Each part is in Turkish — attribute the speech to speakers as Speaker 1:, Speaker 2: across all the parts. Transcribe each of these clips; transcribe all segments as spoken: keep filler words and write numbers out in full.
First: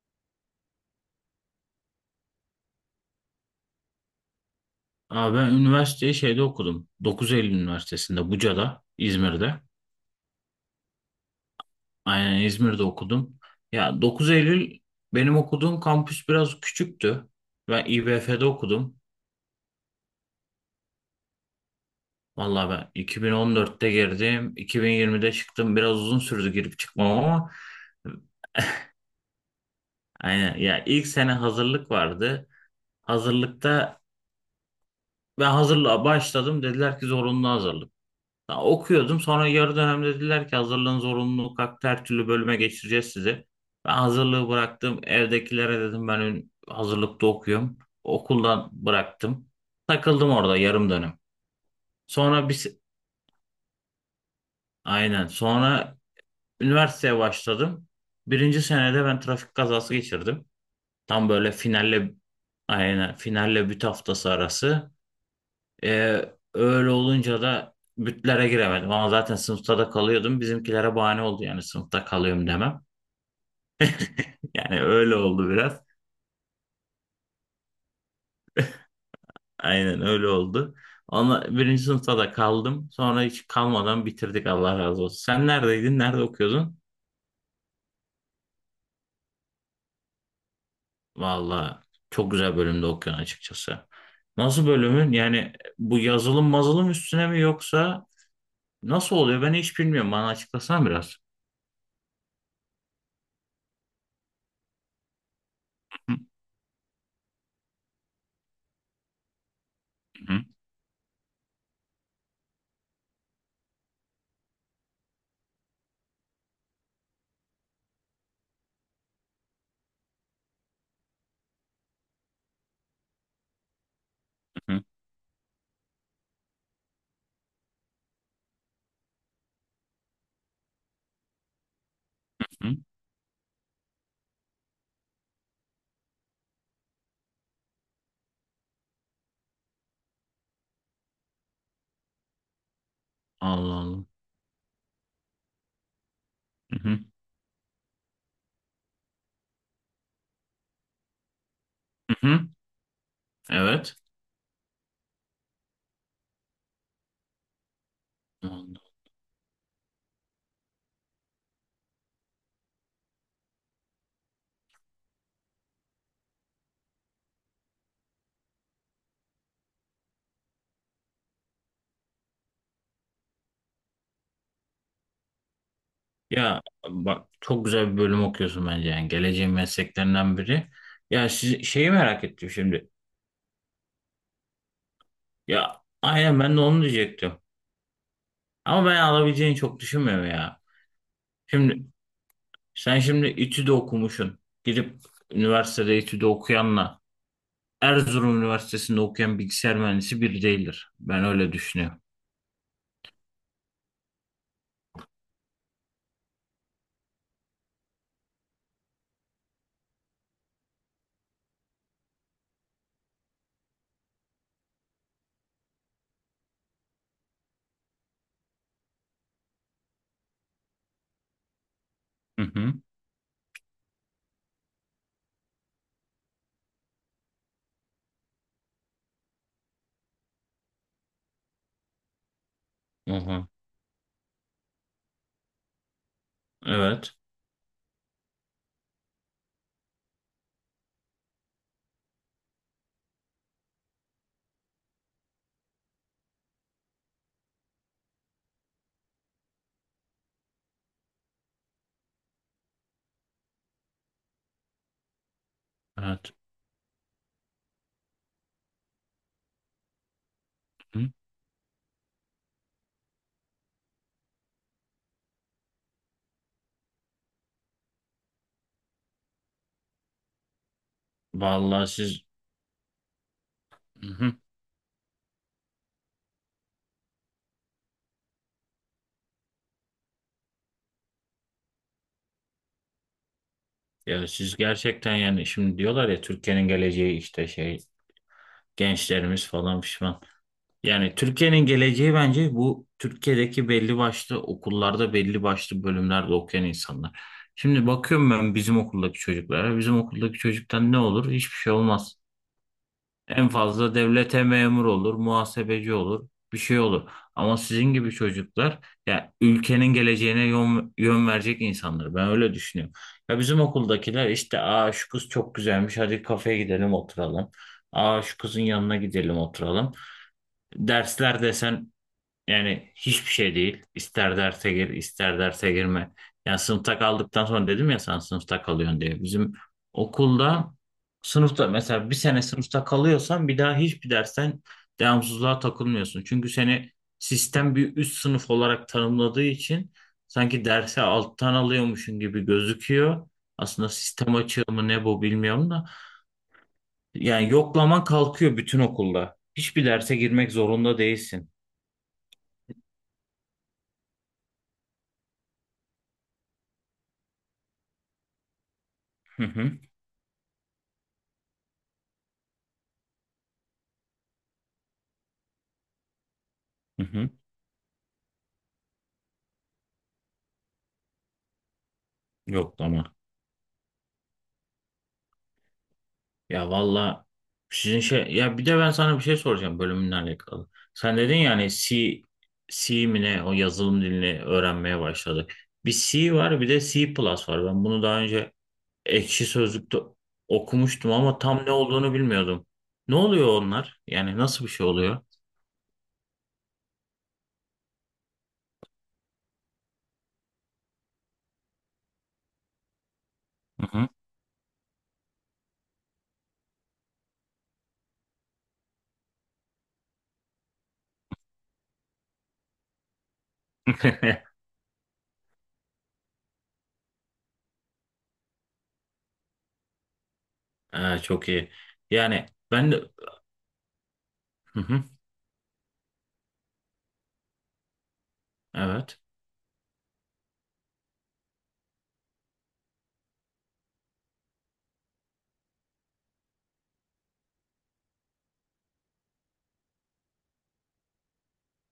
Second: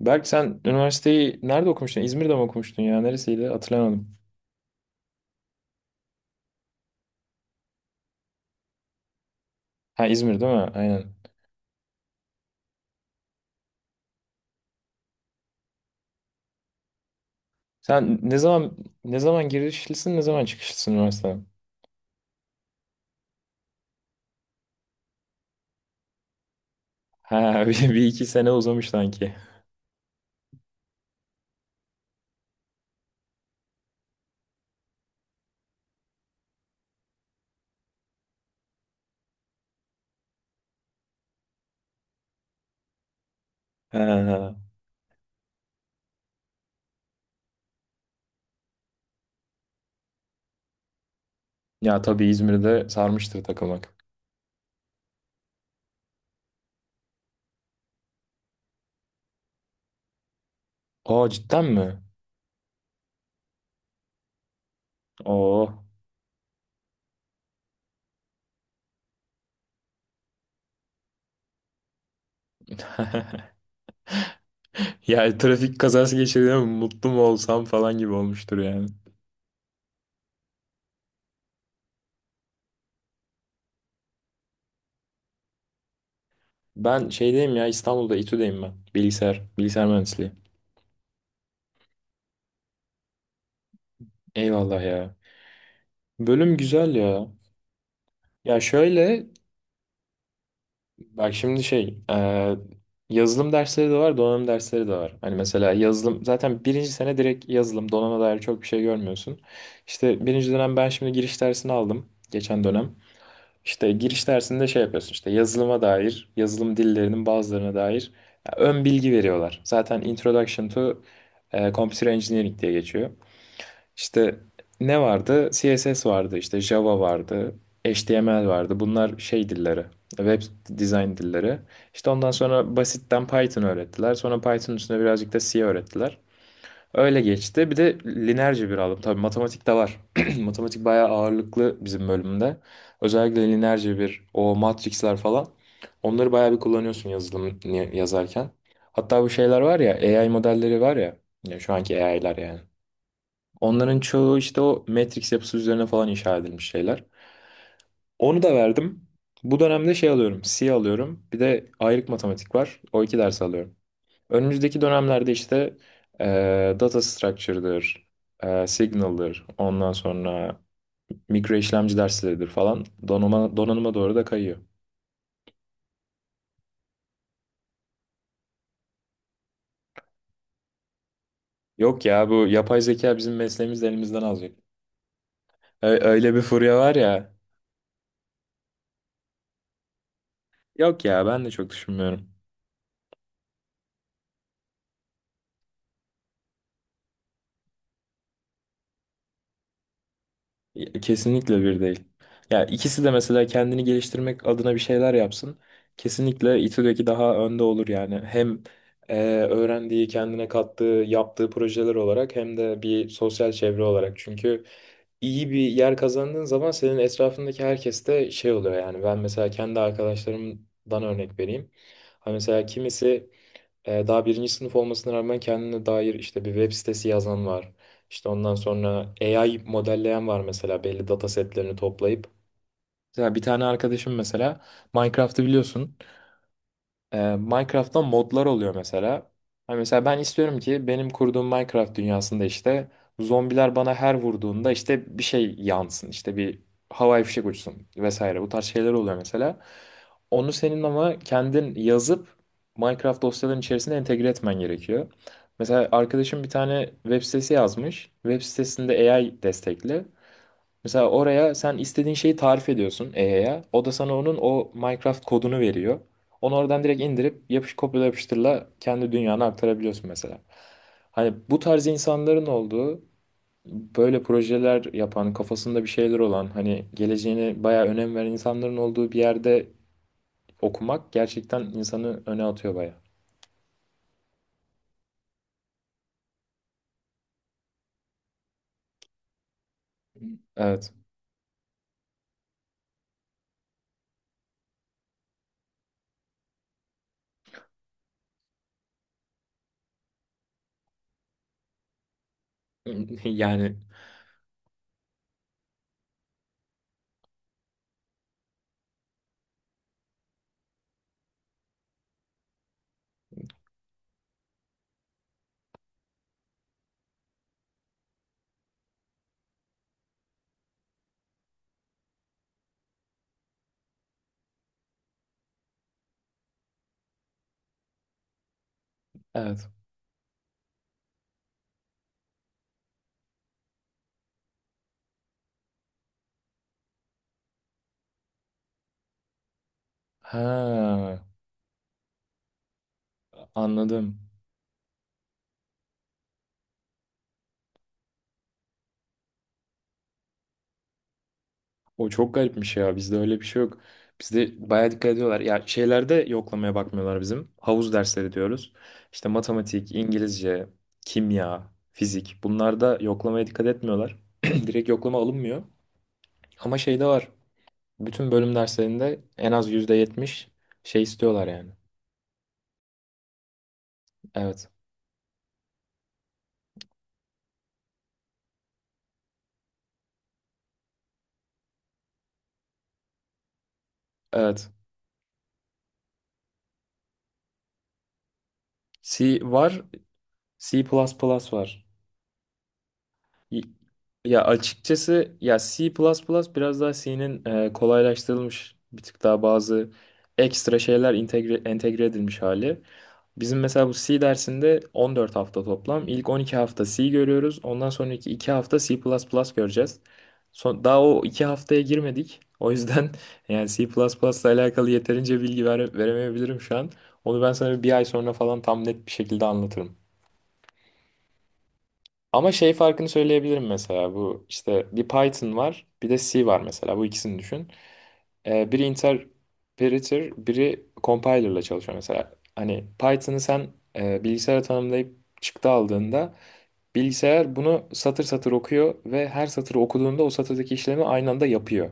Speaker 1: Berk, sen üniversiteyi nerede okumuştun? İzmir'de mi okumuştun ya? Neresiydi? Hatırlamadım.
Speaker 2: Abi ben üniversiteyi şeyde okudum. dokuz Eylül Üniversitesi'nde Buca'da, İzmir'de.
Speaker 1: Ha, İzmir değil mi? Aynen.
Speaker 2: Aynen İzmir'de okudum. Ya dokuz Eylül benim okuduğum kampüs biraz küçüktü. Ben
Speaker 1: Sen ne
Speaker 2: İBF'de
Speaker 1: zaman
Speaker 2: okudum.
Speaker 1: ne zaman girişlisin, ne zaman çıkışlısın üniversiteden?
Speaker 2: Vallahi ben iki bin on dörtte girdim, iki bin yirmide çıktım. Biraz uzun sürdü girip çıkmam ama
Speaker 1: Ha, bir, bir iki sene uzamış sanki.
Speaker 2: aynen ya ilk sene hazırlık vardı. Hazırlıkta ben hazırlığa başladım, dediler ki zorunlu hazırlık. Ya okuyordum, sonra yarı dönem dediler ki hazırlığın zorunluluğu kalktı, her türlü bölüme geçireceğiz sizi. Ben hazırlığı
Speaker 1: Ha.
Speaker 2: bıraktım, evdekilere dedim ben ün- hazırlıkta okuyorum. Okuldan bıraktım. Takıldım orada yarım dönem.
Speaker 1: Ya tabii
Speaker 2: Sonra bir,
Speaker 1: İzmir'de sarmıştır takılmak.
Speaker 2: aynen, sonra üniversiteye başladım. Birinci senede ben trafik kazası geçirdim.
Speaker 1: Aa,
Speaker 2: Tam böyle
Speaker 1: cidden mi?
Speaker 2: finalle aynen finalle büt haftası arası.
Speaker 1: Oo.
Speaker 2: Ee, Öyle olunca da bütlere giremedim ama zaten sınıfta da kalıyordum. Bizimkilere bahane oldu yani sınıfta kalıyorum demem. Yani öyle
Speaker 1: Ya,
Speaker 2: oldu
Speaker 1: trafik
Speaker 2: biraz.
Speaker 1: kazası geçirdim, mutlu mu olsam falan gibi olmuştur yani.
Speaker 2: Aynen öyle oldu. Ama birinci sınıfta da kaldım. Sonra hiç kalmadan bitirdik, Allah razı olsun. Sen neredeydin? Nerede okuyordun?
Speaker 1: Ben şeydeyim ya, İstanbul'da, İTÜ'deyim ben. Bilgisayar, bilgisayar mühendisliği.
Speaker 2: Valla çok güzel bölümde okuyorsun açıkçası. Nasıl
Speaker 1: Eyvallah
Speaker 2: bölümün?
Speaker 1: ya.
Speaker 2: Yani bu yazılım
Speaker 1: Bölüm
Speaker 2: mazılım
Speaker 1: güzel
Speaker 2: üstüne
Speaker 1: ya.
Speaker 2: mi, yoksa
Speaker 1: Ya
Speaker 2: nasıl
Speaker 1: şöyle,
Speaker 2: oluyor? Ben hiç bilmiyorum. Bana açıklasan biraz.
Speaker 1: bak şimdi şey, e, yazılım dersleri de var, donanım dersleri de var. Hani mesela
Speaker 2: Hı
Speaker 1: yazılım, zaten birinci sene direkt yazılım, donanıma dair çok bir şey görmüyorsun. İşte
Speaker 2: hı.
Speaker 1: birinci dönem ben şimdi giriş dersini aldım, geçen dönem. İşte giriş dersinde şey yapıyorsun, işte yazılıma dair, yazılım dillerinin bazılarına dair ya, ön bilgi veriyorlar. Zaten Introduction to e, Computer Engineering diye geçiyor. İşte
Speaker 2: Hı
Speaker 1: ne vardı? C S S vardı, işte Java vardı, H T M L vardı. Bunlar şey dilleri, web design dilleri. İşte ondan
Speaker 2: hı.
Speaker 1: sonra basitten Python öğrettiler. Sonra Python üstüne birazcık da C öğrettiler. Öyle geçti. Bir de linerci bir aldım. Tabii matematik de var. Matematik bayağı ağırlıklı bizim bölümde. Özellikle
Speaker 2: Allah
Speaker 1: linerci
Speaker 2: Allah.
Speaker 1: bir, o matrixler falan. Onları bayağı bir
Speaker 2: Hı hı
Speaker 1: kullanıyorsun yazılım yazarken. Hatta bu şeyler var ya, A I modelleri var ya. Ya, şu anki
Speaker 2: hı.
Speaker 1: A I'lar
Speaker 2: Hı.
Speaker 1: yani.
Speaker 2: Evet.
Speaker 1: Onların çoğu işte o Matrix yapısı üzerine falan inşa edilmiş şeyler. Onu da
Speaker 2: Anladım.
Speaker 1: verdim. Bu dönemde şey alıyorum, C alıyorum. Bir de ayrık matematik var. O iki ders alıyorum. Önümüzdeki dönemlerde işte eee, data structure'dır, eee, signal'dır, ondan sonra mikro işlemci dersleridir falan, donanıma, donanıma doğru da kayıyor.
Speaker 2: Ya bak, çok güzel bir bölüm okuyorsun bence, yani geleceğin mesleklerinden biri. Ya siz, şeyi
Speaker 1: Yok
Speaker 2: merak
Speaker 1: ya, bu
Speaker 2: ettim
Speaker 1: yapay
Speaker 2: şimdi.
Speaker 1: zeka bizim mesleğimizi de elimizden alacak.
Speaker 2: Ya
Speaker 1: Ö- Öyle
Speaker 2: aynen,
Speaker 1: bir
Speaker 2: ben de
Speaker 1: furya
Speaker 2: onu
Speaker 1: var
Speaker 2: diyecektim.
Speaker 1: ya.
Speaker 2: Ama ben alabileceğini çok düşünmüyorum ya.
Speaker 1: Yok ya, ben de çok
Speaker 2: Şimdi
Speaker 1: düşünmüyorum.
Speaker 2: sen şimdi İTÜ'de okumuşsun. Gidip üniversitede İTÜ'de okuyanla Erzurum Üniversitesi'nde okuyan bilgisayar mühendisi bir
Speaker 1: Ya,
Speaker 2: değildir. Ben öyle
Speaker 1: kesinlikle bir
Speaker 2: düşünüyorum.
Speaker 1: değil. Ya, ikisi de mesela kendini geliştirmek adına bir şeyler yapsın. Kesinlikle İTÜ'deki daha önde olur yani. Hem e, öğrendiği, kendine kattığı, yaptığı projeler olarak hem de bir sosyal çevre olarak. Çünkü iyi bir yer kazandığın zaman senin etrafındaki herkes de şey oluyor yani. Ben mesela kendi arkadaşlarımdan örnek vereyim. Ha,
Speaker 2: Hı
Speaker 1: mesela
Speaker 2: hı.
Speaker 1: kimisi e, daha birinci sınıf olmasına rağmen kendine dair işte bir web sitesi yazan var. İşte ondan sonra A I modelleyen var mesela, belli data setlerini toplayıp.
Speaker 2: Hı
Speaker 1: Mesela bir
Speaker 2: hı.
Speaker 1: tane arkadaşım mesela Minecraft'ı biliyorsun.
Speaker 2: Evet.
Speaker 1: Ee, Minecraft'ta modlar oluyor mesela. Hani mesela ben istiyorum ki benim kurduğum Minecraft dünyasında işte zombiler bana her vurduğunda işte bir şey yansın, işte bir havai fişek uçsun vesaire. Bu tarz şeyler oluyor mesela. Onu senin ama kendin yazıp Minecraft dosyaların içerisine entegre etmen gerekiyor. Mesela
Speaker 2: Evet.
Speaker 1: arkadaşım bir tane web sitesi yazmış. Web sitesinde A I destekli.
Speaker 2: Hı.
Speaker 1: Mesela oraya sen istediğin şeyi tarif ediyorsun E A'ya. O da sana onun o Minecraft kodunu veriyor. Onu oradan direkt indirip yapış kopyala yapıştırla kendi dünyana aktarabiliyorsun mesela. Hani bu tarz
Speaker 2: Vallahi siz.
Speaker 1: insanların olduğu,
Speaker 2: Hı
Speaker 1: böyle
Speaker 2: hı.
Speaker 1: projeler yapan, kafasında bir şeyler olan, hani geleceğine bayağı önem veren insanların olduğu bir yerde okumak gerçekten insanı öne atıyor bayağı.
Speaker 2: Ya siz gerçekten, yani şimdi diyorlar ya, Türkiye'nin geleceği işte şey, gençlerimiz falan pişman.
Speaker 1: Evet.
Speaker 2: Yani Türkiye'nin geleceği bence bu Türkiye'deki belli başlı okullarda belli başlı bölümlerde okuyan insanlar. Şimdi bakıyorum ben bizim okuldaki çocuklara. Bizim okuldaki çocuktan ne olur? Hiçbir şey olmaz. En
Speaker 1: Yani
Speaker 2: fazla devlete memur olur, muhasebeci olur, bir şey olur. Ama sizin gibi çocuklar ya ülkenin geleceğine yön, yön verecek insanlar. Ben öyle düşünüyorum. Ya bizim okuldakiler işte, aa şu kız çok güzelmiş, hadi kafeye gidelim oturalım. Aa şu kızın yanına gidelim oturalım. Dersler desen yani hiçbir şey değil. İster derse gir, ister derse girme. Yani sınıfta kaldıktan sonra, dedim ya sen sınıfta kalıyorsun diye. Bizim
Speaker 1: evet.
Speaker 2: okulda sınıfta mesela bir sene sınıfta kalıyorsan, bir daha hiçbir dersten devamsızlığa takılmıyorsun. Çünkü seni sistem bir üst sınıf olarak tanımladığı için sanki derse
Speaker 1: Ha,
Speaker 2: alttan alıyormuşsun gibi gözüküyor. Aslında
Speaker 1: anladım.
Speaker 2: sistem açığı mı ne, bu bilmiyorum da. Yani yoklaman kalkıyor bütün okulda. Hiçbir derse girmek zorunda değilsin.
Speaker 1: O çok garipmiş ya. Bizde öyle bir şey yok. Bizde bayağı dikkat ediyorlar. Ya, şeylerde yoklamaya bakmıyorlar bizim. Havuz dersleri diyoruz. İşte
Speaker 2: Hı hı.
Speaker 1: matematik, İngilizce, kimya, fizik. Bunlarda yoklamaya dikkat etmiyorlar. Direkt yoklama alınmıyor. Ama
Speaker 2: Hı
Speaker 1: şeyde var.
Speaker 2: hı.
Speaker 1: Bütün bölüm derslerinde en az yüzde yetmiş şey istiyorlar yani.
Speaker 2: Yok ama.
Speaker 1: Evet.
Speaker 2: Ya valla sizin şey, ya bir de ben sana bir şey soracağım bölümünle alakalı. Sen dedin ya hani C, C mi ne o yazılım dilini
Speaker 1: Evet.
Speaker 2: öğrenmeye başladık. Bir C var, bir de C plus var. Ben bunu daha önce
Speaker 1: C
Speaker 2: Ekşi
Speaker 1: var.
Speaker 2: Sözlük'te
Speaker 1: C++
Speaker 2: okumuştum ama tam
Speaker 1: var.
Speaker 2: ne olduğunu bilmiyordum. Ne oluyor
Speaker 1: Y-
Speaker 2: onlar? Yani
Speaker 1: Ya,
Speaker 2: nasıl bir şey oluyor?
Speaker 1: açıkçası ya C++ biraz daha C'nin e, kolaylaştırılmış, bir tık daha bazı ekstra şeyler entegre, entegre edilmiş hali. Bizim
Speaker 2: Hı
Speaker 1: mesela bu
Speaker 2: hı.
Speaker 1: C dersinde on dört hafta toplam. İlk on iki hafta C görüyoruz. Ondan sonraki iki hafta C++ göreceğiz. Son, daha o iki haftaya girmedik. O yüzden yani C++ ile alakalı yeterince bilgi vere- veremeyebilirim şu an. Onu ben sana bir ay sonra falan tam net bir şekilde anlatırım.
Speaker 2: Ha, çok iyi. Yani
Speaker 1: Ama şey
Speaker 2: ben de.
Speaker 1: farkını söyleyebilirim mesela, bu
Speaker 2: Hı
Speaker 1: işte
Speaker 2: hı,
Speaker 1: bir Python var bir de C var mesela, bu ikisini düşün. Ee, biri
Speaker 2: evet.
Speaker 1: interpreter biri compiler'la çalışıyor mesela. Hani Python'ı sen e, bilgisayara tanımlayıp çıktı aldığında bilgisayar bunu satır satır okuyor ve her satırı okuduğunda o satırdaki işlemi aynı anda yapıyor.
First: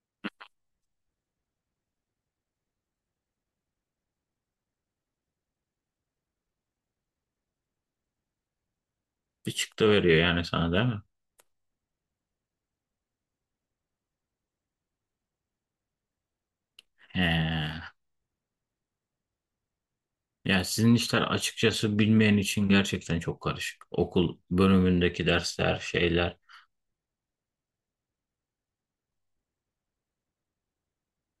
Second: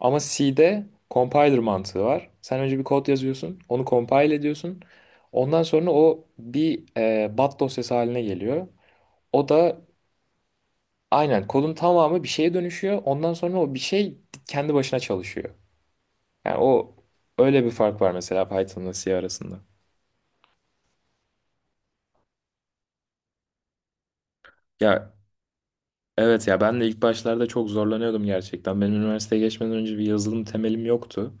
Speaker 1: Ama C'de compiler mantığı var. Sen önce bir kod yazıyorsun, onu compile ediyorsun. Ondan sonra o bir e, bat dosyası haline geliyor. O
Speaker 2: Bir
Speaker 1: da
Speaker 2: çıktı veriyor yani sana, değil mi?
Speaker 1: aynen, kodun tamamı bir şeye dönüşüyor. Ondan sonra o bir şey kendi başına çalışıyor. Yani o, öyle bir
Speaker 2: He.
Speaker 1: fark var mesela Python'la C arasında.
Speaker 2: Yani sizin işler açıkçası bilmeyen için gerçekten çok karışık. Okul
Speaker 1: Ya
Speaker 2: bölümündeki dersler, şeyler.
Speaker 1: evet, ya ben de ilk başlarda çok zorlanıyordum gerçekten. Benim üniversiteye geçmeden önce bir yazılım temelim yoktu.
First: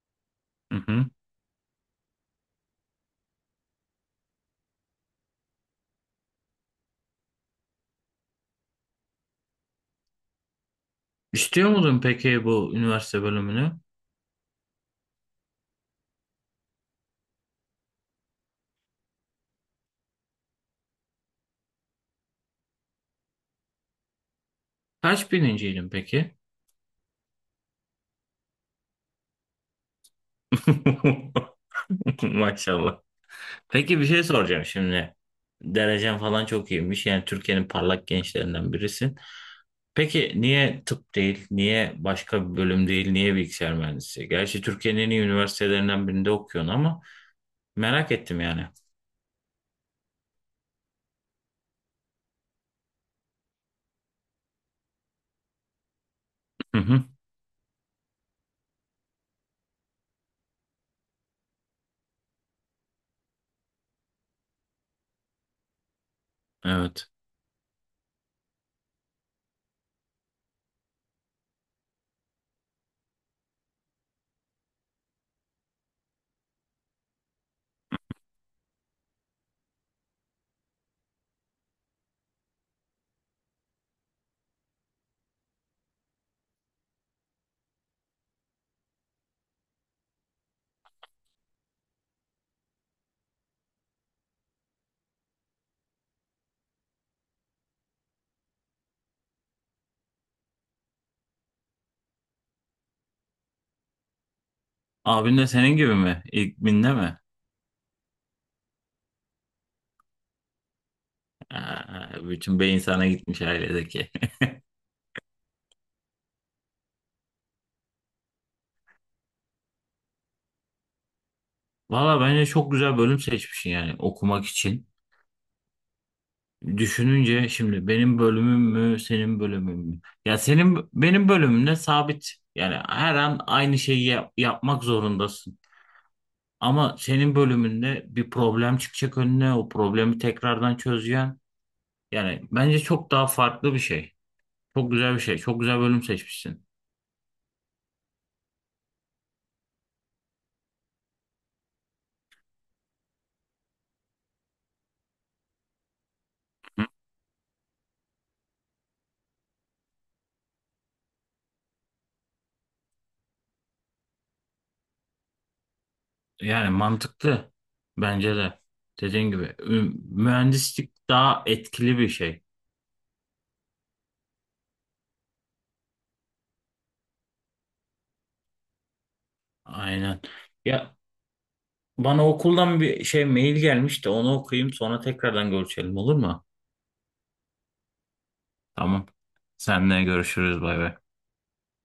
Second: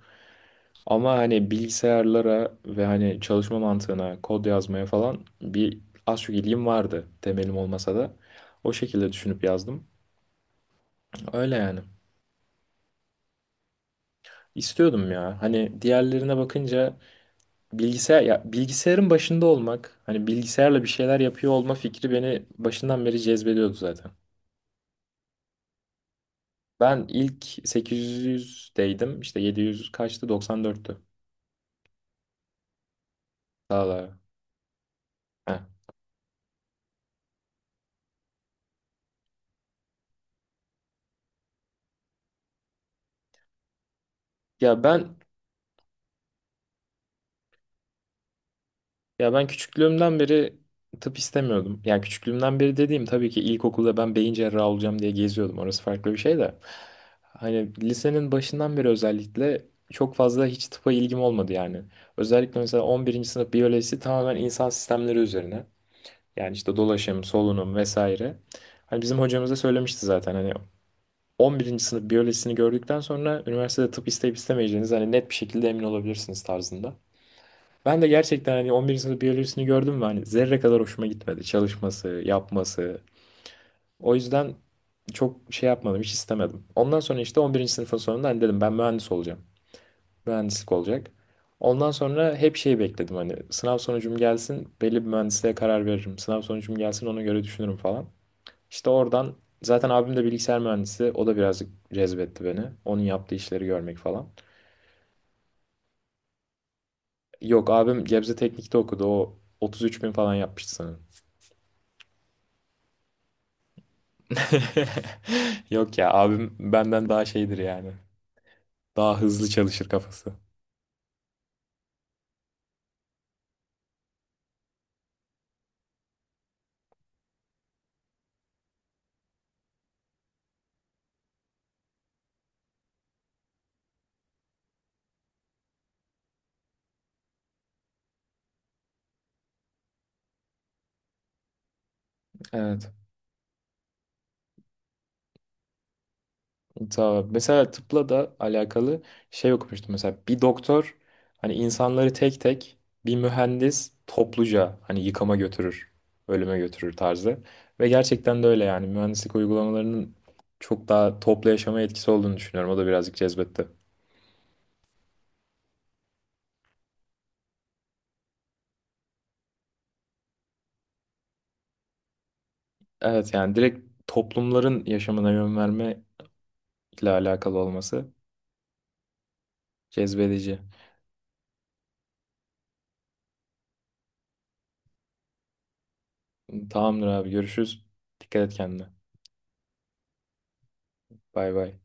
Speaker 2: Hı hı.
Speaker 1: Ama hani bilgisayarlara ve hani çalışma mantığına, kod yazmaya falan bir az çok ilgim vardı, temelim olmasa da. O şekilde düşünüp yazdım. Öyle
Speaker 2: İstiyor
Speaker 1: yani.
Speaker 2: muydun peki bu üniversite bölümünü?
Speaker 1: İstiyordum ya. Hani diğerlerine bakınca bilgisayar, ya bilgisayarın başında olmak, hani bilgisayarla bir şeyler yapıyor olma fikri beni başından beri cezbediyordu zaten.
Speaker 2: Kaç birinciydin peki?
Speaker 1: Ben ilk sekiz yüzdeydim. İşte yedi yüz kaçtı? doksan dörttü.
Speaker 2: Maşallah.
Speaker 1: Daha
Speaker 2: Peki bir
Speaker 1: da.
Speaker 2: şey soracağım şimdi.
Speaker 1: Heh.
Speaker 2: Derecen falan çok iyiymiş. Yani Türkiye'nin parlak gençlerinden birisin. Peki niye tıp değil, niye başka bir bölüm değil, niye bilgisayar mühendisi? Gerçi
Speaker 1: Ya
Speaker 2: Türkiye'nin en
Speaker 1: ben
Speaker 2: iyi üniversitelerinden birinde okuyorsun ama merak ettim yani.
Speaker 1: ya ben küçüklüğümden beri tıp istemiyordum. Yani küçüklüğümden beri dediğim tabii ki ilkokulda ben beyin cerrahı olacağım diye geziyordum. Orası farklı bir şey de.
Speaker 2: Hı hı.
Speaker 1: Hani lisenin başından beri özellikle çok fazla hiç tıpa ilgim olmadı yani. Özellikle mesela on birinci sınıf biyolojisi tamamen insan sistemleri üzerine. Yani işte
Speaker 2: Evet.
Speaker 1: dolaşım, solunum vesaire. Hani bizim hocamız da söylemişti zaten, hani on birinci sınıf biyolojisini gördükten sonra üniversitede tıp isteyip istemeyeceğiniz hani net bir şekilde emin olabilirsiniz tarzında. Ben de gerçekten hani on birinci sınıf biyolojisini gördüm ve hani zerre kadar hoşuma gitmedi. Çalışması, yapması. O yüzden çok şey yapmadım, hiç istemedim. Ondan sonra işte on birinci sınıfın sonunda hani dedim ben mühendis olacağım. Mühendislik olacak. Ondan sonra hep şey bekledim hani, sınav sonucum gelsin belli bir mühendisliğe karar veririm. Sınav sonucum gelsin ona göre düşünürüm falan. İşte oradan zaten abim de bilgisayar mühendisi. O da birazcık cezbetti beni, onun yaptığı işleri görmek falan.
Speaker 2: Abin de senin gibi mi? İlk binde mi?
Speaker 1: Yok, abim Gebze Teknik'te okudu. O otuz üç bin falan yapmıştı sanırım.
Speaker 2: Aa, bütün beyin sana gitmiş ailedeki.
Speaker 1: Yok ya, abim benden daha şeydir yani. Daha hızlı çalışır kafası.
Speaker 2: Valla bence çok güzel bölüm seçmişsin yani okumak için. Düşününce şimdi benim bölümüm mü, senin bölümün mü? Ya senin, benim bölümümde sabit. Yani her an aynı şeyi yap- yapmak zorundasın. Ama senin bölümünde bir problem çıkacak önüne, o problemi tekrardan çözeceksin. Yani bence
Speaker 1: Evet.
Speaker 2: çok daha farklı bir şey. Çok güzel bir şey. Çok güzel bölüm seçmişsin.
Speaker 1: Tamam. Mesela tıpla da alakalı şey okumuştum. Mesela bir doktor hani insanları tek tek, bir mühendis topluca hani yıkama götürür, ölüme götürür tarzı. Ve gerçekten de öyle yani, mühendislik uygulamalarının çok daha toplu yaşama etkisi olduğunu düşünüyorum. O da birazcık cezbetti.
Speaker 2: Yani mantıklı bence de. Dediğin gibi ü- mühendislik daha etkili bir şey.
Speaker 1: Evet yani direkt toplumların yaşamına yön verme ile alakalı olması
Speaker 2: Aynen.
Speaker 1: cezbedici.
Speaker 2: Ya bana okuldan bir şey mail gelmiş de onu okuyayım, sonra tekrardan görüşelim, olur mu?
Speaker 1: Tamamdır abi, görüşürüz. Dikkat et kendine.
Speaker 2: Tamam. Seninle görüşürüz, bay bay.
Speaker 1: Bay bay.